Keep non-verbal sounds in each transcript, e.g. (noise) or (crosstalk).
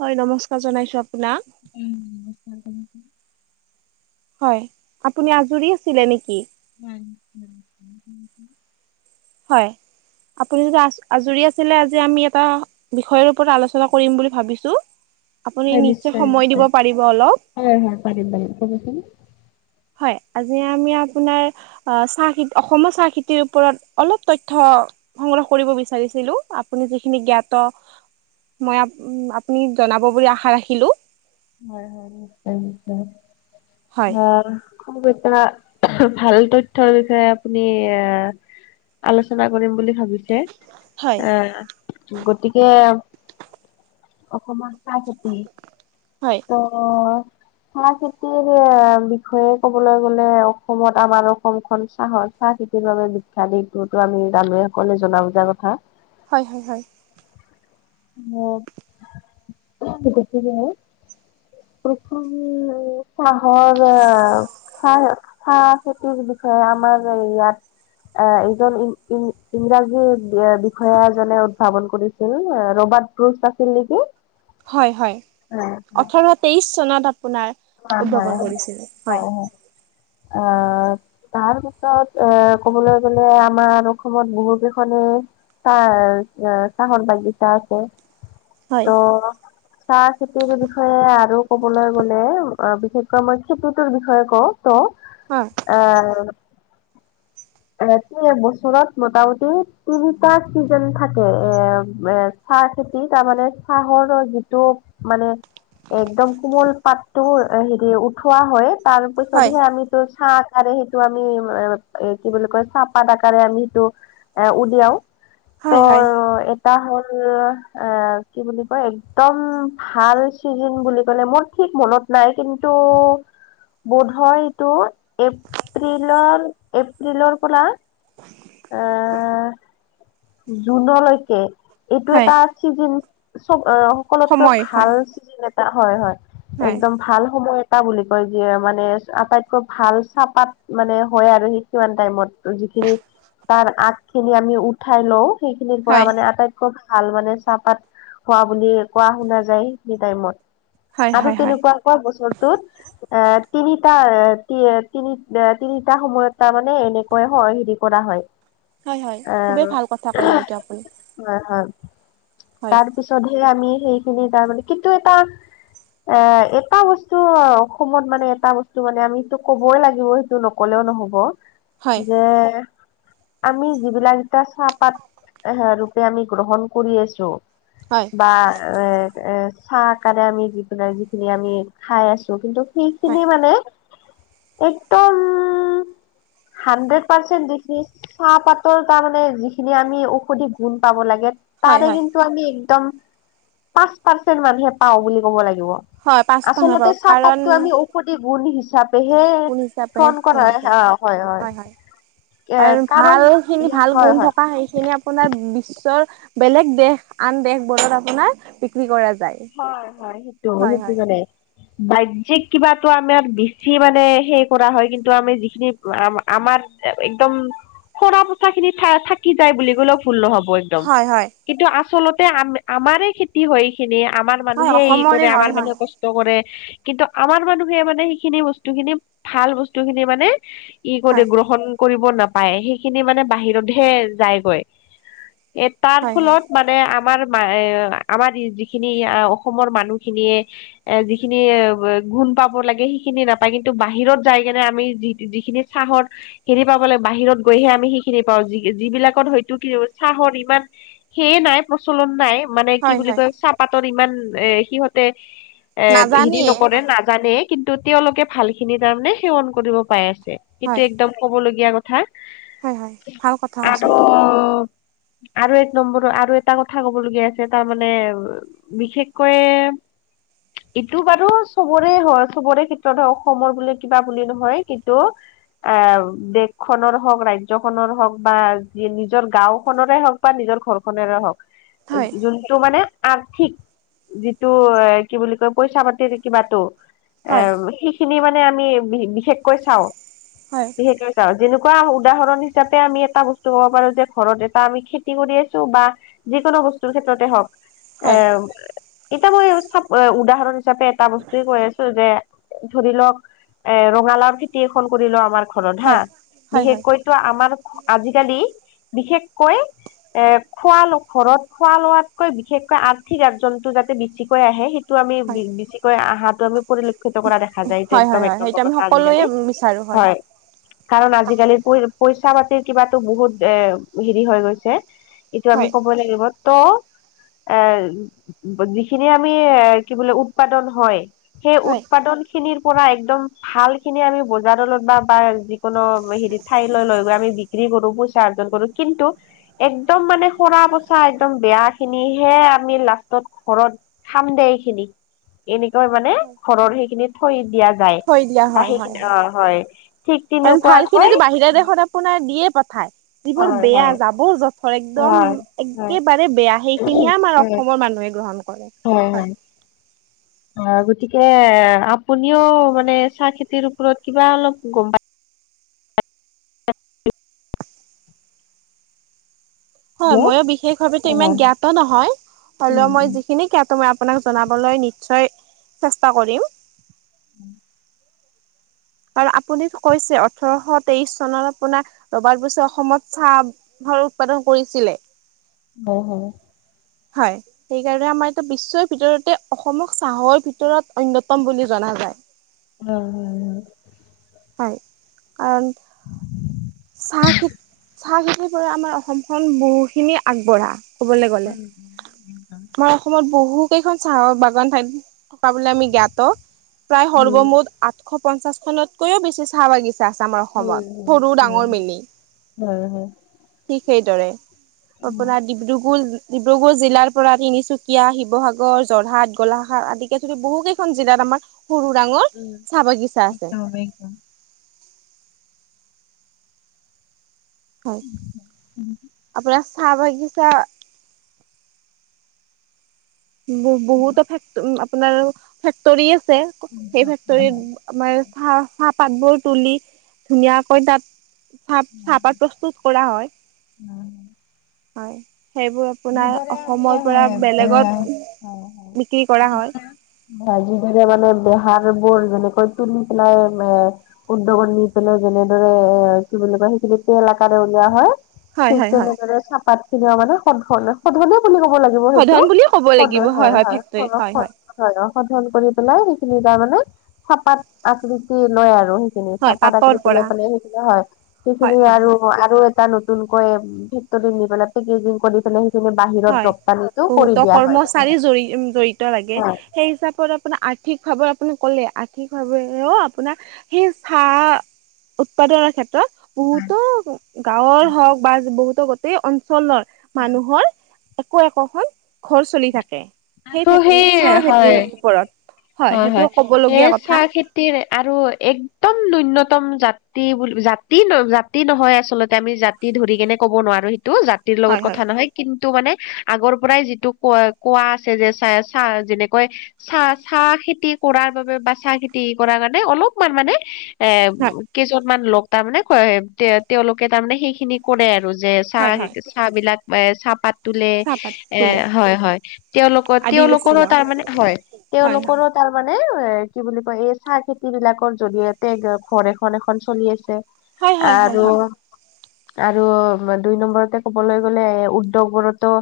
হয় নমস্কাৰ জনাইছোঁ আপোনাক। উম নমস্কাৰ তুমাকো। হয় আপুনি আজৰি আছিলে নেকি? উম। হয়, আপুনি আজ-আজৰি আছিলে আজি আমি এটা। বিষয়ৰ ওপৰত আলোচনা কৰিম বুলি ভাবিছোঁ আপুনি নিশ্চয় সময় দিব পাৰিব অলপ। হয়, হয় পাৰিম, পাৰিম ক'বচোন। হয়, আজি আমি আপোনাৰ। আহ চাহ খেতি অসমৰ চাহ খেতিৰ ওপৰত অলপ তথ্য। সংগ্ৰহ কৰিব বিচাৰিছিলোঁ আপুনি যিখিনি জ্ঞাত। মই আপ-আপুনি জনাব বুলি আশা ৰাখিলোঁ। হয়, হয় নিশ্চয়, নিশ্চয় হয় অ,। এটা ভাল তথ্যৰ বিষয়ে আপুনি আহ আলোচনা কৰিম বুলি ভাবিছোঁ। যে হয় আ গতিকে অসমত চাহ খেতি হয়। অ। চাহ খেতিৰ আ বিষয়ে কবলৈ গ'লে অসমত আমাৰ অসমখন চাহৰ চাহ খে তিৰ বাবে বিখ্যাত এইটো ত আমি জানোয়ে সকলোৱে জনা বুজা কথা। হয় হয় হয়। মোক গতিকে প্ৰথম য়ে চাহৰে হয় চাহ খেতিৰ বিষয়ে আমাৰ ইয়াত আহ এইজন ইং ইং ইংৰাজী বিষয়া এজনে উদ্ভাৱন কৰিছিল আত। ৰবাৰ্ট ক্ৰুষ্ট আছিল নেকি? হয় হয় হয় ওঠৰ তেইশ চনত আপোনাৰ হয় উদ্ভাৱন কৰিছিলে হয় (inaudible) আ তাৰ পিছত এ ক'বলৈ গ'লে আমাৰ অসমত বহু কেইখনে চাহ চাহৰ বাগিচা আছে। হয় ত চাহ খেতিৰ বিষয়ে আৰু কবলৈ গ'লে অ বিশেষকৈ মই খেতিটোৰ বিষয়ে কওঁ ত উ। আৰ বাকী এবছৰত মোটামুটি তিনিটা চিজন থাকে এ এ চাহ খেতি তাৰমানে চাহৰৰ যিটো মানে একদম কোমল পাতটো হেৰি উঠোৱা হয়। হয় তাৰপিছতহে আমিতো চাহকাৰে সেইটো আমি (inaudible) কি বুলি কয় চাহপাত আকাৰে আমি সেইটো উলিয়াও হয় ত হয় তা হ'ল এ কি বুলি কয় একদম ভাল চিজন বুলি কলে মোৰ ঠিক মনত নাই কিন্তু বোধহয় এইটো এপ্ৰিলৰ দিলৰ ফলা আহ জুনলৈকে এইটো হয় এটা চিজন চব অ সকলোতকৈ সময় ভাল হয় এটা হয় হয় হয় একদম ভাল সময়ত টা বুলি কয় যিয়ে মানে আটাইতকৈ ভাল চাহপাত মানে হয় আৰু সি কিমান টাইমত যিখিনি তাৰ আগ খিনি আমি উ উঠাই লও সেইখিনিৰ পৰা হয় মানে আটাইত খুব ভাল মানে চাহপাত হোৱা বুলি কোৱা শুনা যায় সেইটো টাইমত হয় আৰু হয় হয় তেনেকুৱাকোৱা বছৰটোত এ তিনিটা তিনি তিনিটা সময়ত তাৰমানে এনেকৈ হয় হেৰি কৰা হয়। হয় হয় খুবেই আহ ভাল কথা কলে এইটো আপুনি। হয় হয় হয় তাৰ পিছতহে আমি সেইখিনি তাৰমানে কিন্তু এটা অ এটা বস্তু অসমত মানে এটা বস্তু মানে আমি সেইটো কবই লাগিবই টো নকলেও নহ'ব হয় যে আমি যিবিলাক এতিয়া চাহপাত এ ৰূপে আমি গ্ৰহণ কৰি আহিছোঁ হয়। বা এ এ চাহআকাৰে আমি দি পেলাই যিখিনি আমি খাই আছো কিন্তু হয় সেইখিনি মানে একদম উ (unintelligible) হাণ্ড্ৰেড পাৰ্চেন্ত দেখি। চাহপাতৰ তাৰমানে যিখিনি আমি ঔষধি গুণ পাব লাগে। হয় তাৰে হয় কিন্তু আমি একদম পাঁচ পাৰ্চেণ্ট মানহে পাওঁ বুলি ক'ব লাগিব। হয় পাঁচটা হয় আচলতে বাৰু কাৰণ চাহপাতটো আমি ঔষধি গুণ হিচাপ পেহীয়ে গুণ হিচাপেহে ফোন কৰা গ্ৰহণ কৰোঁ অ' হয় হয়। এ আৰু কাৰণ ভাল খিনি ভাল হয় গুণ হয় থকা সেইখিনি আপোনাৰ বিশ্বৰ বেলেগ দেশ, আন দেশবোৰত আপোনাৰ বিক্ৰী কৰা যায়। হয়, হয় সেইটো হয় সেইটো হয় জানে। বাহ্যিক কিবা টো আমাৰ বেছি মানে সেই কৰা হয়। কিন্তু আমি যিখিনি আমাৰ একদম সৰা পোচাখিনি থ থাকি যায় বুলি ক'লেও ভুল নহ'ব। হয় হয় কিন্তু আচলতে আম আমাৰে খেতি হয় এই খিনি। আমাৰ হয় মানুহে ই অসমৰে কৰে, হয় আমাৰ হয় মানুহে কষ্ট কৰে, কিন্তু আমাৰ মানুহে মানে সেইখিনি বস্তু খিনি ভাল বস্তু খিনি মানে ই কৰি হয় গ্ৰহণ কৰিব নাপায়। সেইখিনি মানে বাহিৰতহে যায়গৈ। এ তাৰ হয় হয় ফলত মানে আমাৰ মা আমাৰ যি খিনি অসমৰ মানুহখিনিয়ে এ যিখিনি গুণ পাব লাগে সেইখিনি নাপায়। কিন্তু বাহিৰত যাই কেনে আমি যি যিখিনি চাহৰ যিখিনি পাব লাগে বাহিৰত গৈহে আমি সেইখিনি পাওঁ। যি যিবিলাকত হয়তো কি চাহৰ ইমান সেয়ে নাই প্ৰচলন নাই, মানে কি হয় বুলি হয় কয় চাহপাতৰ ইমান এ সিহঁতে এ হেৰি নাজানিয়ে নকৰে হয় না। জানেই, কিন্তু তেওঁলোকে ভালখিনি তাৰমানে সেৱন কৰিব পাই আছে। কিন্তু হয় একদম কবলগীয়া কথা হয় হয় ভাল কথা হা কৈছে আৰু (unintelligible) আৰু এক নম্বৰৰ, আৰু এটা কথা কব লগীয়া আছে। তাৰমানে বিশেষকৈয়ে এইটো বাৰু চবৰে হয়, চবৰে ক্ষেত্ৰত হয় অসমৰ বোলে কিবা বুলি নহয়। কিন্তু এ দেশখনৰ হওঁক বা ৰাজ্যখনৰ হওঁক বা যি নিজৰ গাওঁখনৰে হওঁক বা নিজৰ ঘৰখনৰে হওঁক। হয় যোনটো মানে আ ৰ্থিক যিটো কি বুলি কয় পইচাপাতিৰ যি কিবাটো। এ, হয় সি খিনি মানে আমি বিশেষকৈ চাওঁ। হয়। বিশেষকে চাওঁ। যেনেকুৱা উদাহৰণ হিচাপে আমি এটা বস্তু ক'ব পাৰো যে ঘৰত এটা আমি খেতি কৰি আছোঁ। বা যিকোনো বস্তুৰ ক্ষেত্ৰতে হওঁক। এ, হয় এতিয়া মই চাওঁক উদাহৰণ হিচাপে এটা বস্তুয়ে কৈ আছোঁ যে ধৰি লওঁক এ, ৰঙালাও খেতি এখন কৰিলো আমাৰ ঘৰত হা', হয় হয় হয় বিশেষকৈ টো আমাৰ আজিকালি বিশেষকৈ এ, খোৱা ল ঘৰত খোৱা-লোৱাতকৈ বিশেষকৈ আৰ্থিক আৰ্জনটো যাতে বেছিকৈ আহে, সেইটো আমি বেছিকৈ আহাটো আমি পৰিলক্ষিত কৰা দেখা যায়, এইটো হয় হয় হয় একদম হয় এক সেইটো নম্বৰ আমি কথা সকলোৱে আজিকালি। বিচাৰো হয়। কাৰণ আজিকালি পই পইচা পাতিৰ কিবাতো বহুত এ হেৰি হৈ গৈছে। এইটো আমি হয় ক'বই লাগিব। ত' এ, যিখিনি আমি এ কি বোলে উৎপাদন হয়, সেই হয় উৎপাদন খিনিৰ পৰা একদম ভালখিনি আমি বজাৰলৈ বা-বা যিকোনো হেৰি ঠাইলৈ লৈ গৈ আমি বি ক্ৰী কৰোঁ পইচা অৰ্জন কৰোঁ। কিন্তু একদম মানে সৰা পচা একদম বেয়াখিনি হে আমি লাষ্টত ঘৰত খামদে এইখিনি, এনেকৈ মানে ঘৰৰ সেইখিনিত থৈ দিয়া যায় থৈ দিয়া বা হয় হয় সেইখিনি অহ' হয়। ঠিক কাৰণ ভাল খিনিতো তেনেকুৱাকৈ বাহিৰা দেশত আপোনাৰ দিয়ে পঠায়। যিবোৰ হয় হয় বেয়া জাৱৰ-জথৰ একদম হয় হয় একেবাৰে বেয়া সেইখিনিয়ে আমাৰ অ হয় সমৰ মানুহে গ্ৰহণ কৰে। হয় হয়। (unintelligible) অঁ' গতিকে আপুনিও মানে চাহখেতিৰ ওপৰত কিবা অলপ গম পাই হয়, হেল্ল' মইয়ো বিশেষ ভাৱে অ হয় ইমানটো হয় জ্ঞাত নহয়, হ'লেও মই উম যিখিনি জ্ঞাত মই আপোনাক জনাবলৈ নিশ্চয় চেষ্টা কৰিম। (unintelligible) আৰু আপুনিটো কৈছে, ওঠৰশ তেইশ চনত আপোনাৰ ৰবাৰ্ট বুচে অসমত চাহ ৰ উৎপাদন কৰিছিলে। অঁ' হয়। হয়। সেইকাৰণে আমাৰ এতিয়া বিশ্বৰ ভিতৰতে অসমক চাহৰ ভিতৰত অন্যতম বুলি জনা যায়। হম, হম, হম। হয়, কাৰণ (unintelligible) চাহখেতি, চাহখেতিৰ পৰা আমাৰ অসমখন বহুখিনি আগবঢ়া। ক'বলে হয় হয় গ'লে। আমাৰ অসমত বহুকেইখন চাহৰ বাগান ঠাইত থকা বুলি আমি জ্ঞাত। প্ৰায় উম সৰ্বমুঠ আঠশ পঞ্চাশ খনতকৈও বেছি চাহ বাগিচা আছে আমাৰ উম হয় অসমত। হয় সৰু হয় ডাঙৰ মিলি, হয় হয় হয় ঠিক সেইদৰে। তাৰ পৰা ডিব্ৰুগড় ডিব্ৰুগড় জিলাৰ পৰা তিনিচুকীয়া, শিৱসাগৰ, যোৰহাট, গোলাঘাট আদিকে ধৰি বহুকেইখন জিলাত আমাৰ সৰু ডাঙৰ উম চাহ বাগিছা আছে। হয়। আপোনাৰ চাহবাগিচা বহু-বহুতো আপোনাৰ ফেক্টৰী আছে। সেই ফেক্টৰীত আমাৰ চাহ চাহপাত বোৰ তুলি ধুনীয়াকৈ তাত চাহ-চাহপাত প্ৰস্তুত কৰা হয়। হয়, সেইবোৰ আপোনাৰ অসমৰ পৰা বেলেগত বিক্ৰী কৰা হয়। যিদৰে মানে বেহাৰ বোৰ যেনেকৈ তুলি পেলাই এ উদ্যোগত নি পেলাই যেনেদৰে এ কি বুলি কয় সেইখিনি তেল আকাৰে উলিওৱা হয়। হয় ঠিক হয় হয় তেনেদৰে চাহপাত খিনিও মানে সদধৰণে সদধৰনে বুলি ক'ব লা (unintelligible) শোধন সেইটো বুলিয়ে ক'ব সদ, লাগিব হয় ফেক্টৰীত হয় (unintelligible) হয় অঁ' সধন কৰি পেলাই সেইখিনি তাৰ মানে চাপাত আকৃতি লয় আৰু খিনি হয় চাহপাত পাটৰ আকূতি লৈ পৰা পেলাই সেইখিনি হয়। হয় সেইখিনি হয় হয় আৰু টা নতুনকৈ ফেক্টৰীত নি পেলাই পেকেজিং কৰি পেলাই সেইখিনি বাহিৰত হয়, ৰপ্তানিটো কৰি বহুতো দিয়া হয় মানে কৰ্মচাৰী জৰি জড়িত লাগে। হয় সেই হিচাপত আপোনাৰ আৰ্থিকভাৱে আপুনি ক'লে, আৰ্থিকভাৱেও আপোনাৰ সেই চাহ উৎপাদনৰ ক্ষেত্ৰত বহুতো গাঁৱৰ হওক বা বহুতো গোটেই অঞ্চলৰ মানুহৰ একো একোখন ঘৰ চলি থাকে সেই ত' চাহ হয় খেতিৰ ওপৰত হয় সেইটো ক'ব লগীয়া কথা খেতি আৰু এক একদম নুইনতম জাতি বুলি জাতি ন জাতি নহয় আচলতে আমি জা ধৰি কেনে ক'ব নোৱাৰোঁ সেইটো জাতিৰ লগত হয় হয় কথা নহয়। কিন্তু মানে আগৰ পৰাই যিটো কোৱা কোৱা আছে যে চ চাহ যেনেকৈ চাহ চাহ খেতি কৰাৰ বাবে বা চাহ খেতি কৰাৰ কাৰণে অলপমান মানে এ হয় কেইজনমান লোক তাৰমানে ক তে তেওঁলোকে তাৰমানে সেইখিনি কৰে আৰু যে হয় চাহ হয় চাহ বিলাক এ চাহপাত তোলে চাহপাত এ তোলে হয় হয় তেওঁলোকৰ আদিবাসী তেওঁলোকৰো লগ তাৰ মানে হয় হয় হয় তেওঁলোকৰো তাৰ মানে এ কি বুলি কয় এই চাহ খেতি বিলাকৰ জৰিয়তে ঘৰ এখন এখন চলি আছে। হয় হয় হয় আৰু হয় আৰু দুই নম্বৰতে ক'বলৈ গ'লে উদ্যোগবোৰতো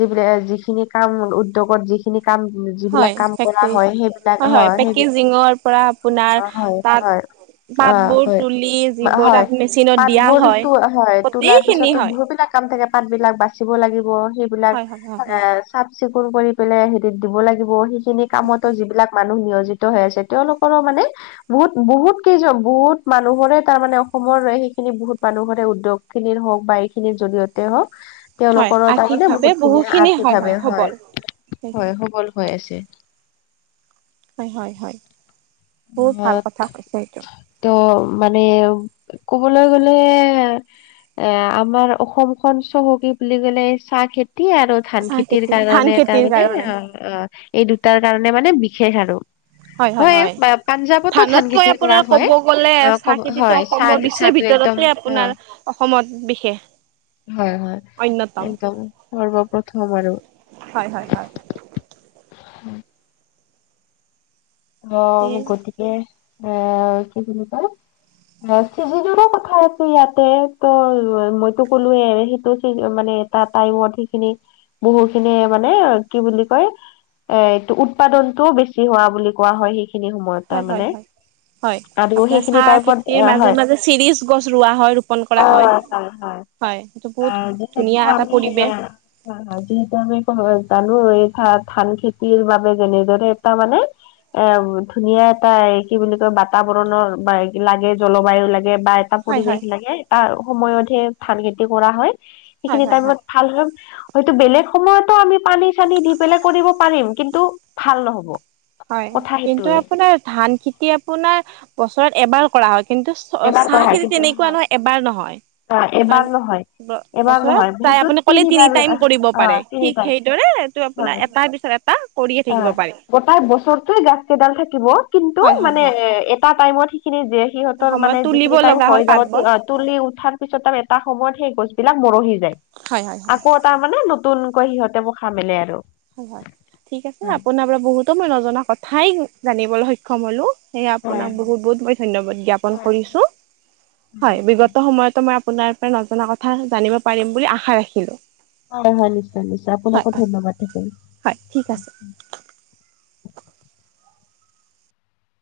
যিবিলাক যিখিনি কাম উদ্যোগত যিখিনি কাম হয় যিবিলাক কাম কৰা ফেক্টৰী হয় সেইবিলাক হয় সেই পেকেজিঙৰ পৰা হয় আপোনাৰ তাত হয় অ পাতবোৰ হয় তুলি যিবোৰ হয় তাত মেচিনত দিয়া পাতবোৰ হয় তো হয় তোলাৰ গোটেইখিনি পিছতো হয়। যিবলাক কাম থাকে পাত বিলাক বাচিব লাগিব সেইবিলাক হয় হয় হয় এ হয়। চাফ চিকুণ কৰি পেলাই হেৰিত দিব লাগিব সেইখিনি কামতো যিবিলাক মানুহ নিয়োজিত হৈ আছে তেওঁলোকৰো মানে বহুত বহুত কেইজন বহুত মানুহৰে তাৰ মানে অসমৰ সেইখিনি বহুত মানুহৰে উদ্যোগ খিনিৰ হওঁক বা এইখিনিৰ জৰিয়তে হওঁক হয় তেওঁলোকৰ তাৰমানে আৰ্থিকভাৱে বহুত খিনিয়ে বহুখিনি আৰ্থিক ভাৱে সবল। হয় হয় সবল হৈ আছে। হয়, হয়, হয়, বহুত অ ভাল কথা কৈছে সেইটো ত' মানে ক'বলৈ গ'লে এ আমাৰ অসমখন চহকী বুলি ক'লে চাহ খেতি আৰু। ধান চাহ খেতিৰ খেতি ধান কাৰণে তাৰ খেতিৰ মানে কাৰণে। অ' অ' এই দুটাৰ কাৰণে মানে বিশেষ আৰু হয় হয় হয়। বা পাঞ্জাৱতো ধান ধানতকৈ খেতি কৰা আপোনাৰ হয়। কব গ'লে অ', কব চাহ খেতিটো হয় চাহ অসমৰ বিশ্বৰ চাহটো একদম ভিতৰতে অ', আপোনাৰ অসমত বিশেষ হয় হয় অন্যতম। একদম সৰ্বপ্ৰথম আৰু। হয় হয় হয় অ উম। গতিকে এ কি বুলি কয় হয় চিজেনৰো কথা আছে ইয়াতে ত মইতো কলোৱে সেইটো চ মানে এটা টাইমত সেইখিনি বহু খিনিয়ে মানে কি বুলি কয় এ এইটো উৎপাদনতটোও বেছি হোৱা বুলি কোৱা হয় সেইখিনি সময়ত হয় তাৰ হয় মানে হয় হয় আৰু আপোনাৰ সেইখিনি চাহ খেতিৰ টাইপত মাজে হয় মাজে চিৰিজ গছ ৰোৱা হয় ৰোপন কৰা হয় আহ হয় সেইটো বহুত ধুনীয়া যিহেতু এটা আমি পৰিৱেশ অ' যিহেতু আমি জানোঁ এই ধান ধান খেতিৰ বাবে যেনেদৰে এটা মানে এ ধুনীয়া এটা কি বুলি কয় বাতাবৰণৰ বাইট লাগে জলবায়ু লাগে বা এটা হয় পৰিবেশ হয় লাগে এটা সময়তহে ধান খেতি কৰা হয়। হয় সেইখিনি হয় হয় টাইমত ভাল হয়তো বেলেগ সময়তো আমি পানী চানী দি পেলাই কৰিব পাৰিম, কিন্তু ভাল নহব। হয়। কথা কিন্তু সেইটোৱে। আপোনাৰ ধান খেতি আপোনাৰ বছৰত এবাৰ কৰা হয়। কিন্তু এবাৰ চাহ নহয় খেতি কিন্তু তেনেকুৱা নহয়, এবাৰ নহয় অ' মানে এবাৰ নহয় এবাৰ বছৰত নহয় প্ৰায় সেইটোত আপুনি কলেই তিনি তিনিবাৰ টাইম কৰিব অ পাৰে। ঠিক তিনিবাৰ সেইদৰে এইটো আপোনাৰ হয় এটাৰ পিছত এটা। কৰিয়ে থাকিব পাৰে। কটাই বছৰটোয়ে গাছ কেইডাল থাকিব কিন্তু হয় হয় মানে হয় এ এটা টাইমত সেইখিনি যে। সিহঁতৰ সময়ত মানে তুলিব যিখিনি টাইম লগা হয় হৈ যাব পাতবোৰ থোৱা। তুলি উঠাৰ পিছত আৰু এটা সময়ত সেই গছ বিলাক মৰহি যায়। হয় হয় হয় আকৌ। তাৰ মানে নতুনকৈ সিহঁতে পোখা মেলে আৰু। উম হয় ঠিক আছে, আপোনাৰ পৰা বহুতো মই নজনাই কথাই জানিবলৈ সক্ষম হ'লো। সেয়া হয় আপোনাক বহুত বহুত মই ধন্যবাদ জ্ঞাপন কৰিছো। হয় বিগত সময়তো মই আপোনাৰ পৰা নজনা কথা জানিব পাৰিম বুলি আশা ৰাখিলোঁ। হয় হয় নিশ্চয় নিশ্চয় হয় আপোনাকো হয় ধন্যবাদ থাকিল। হয় ঠিক আছে।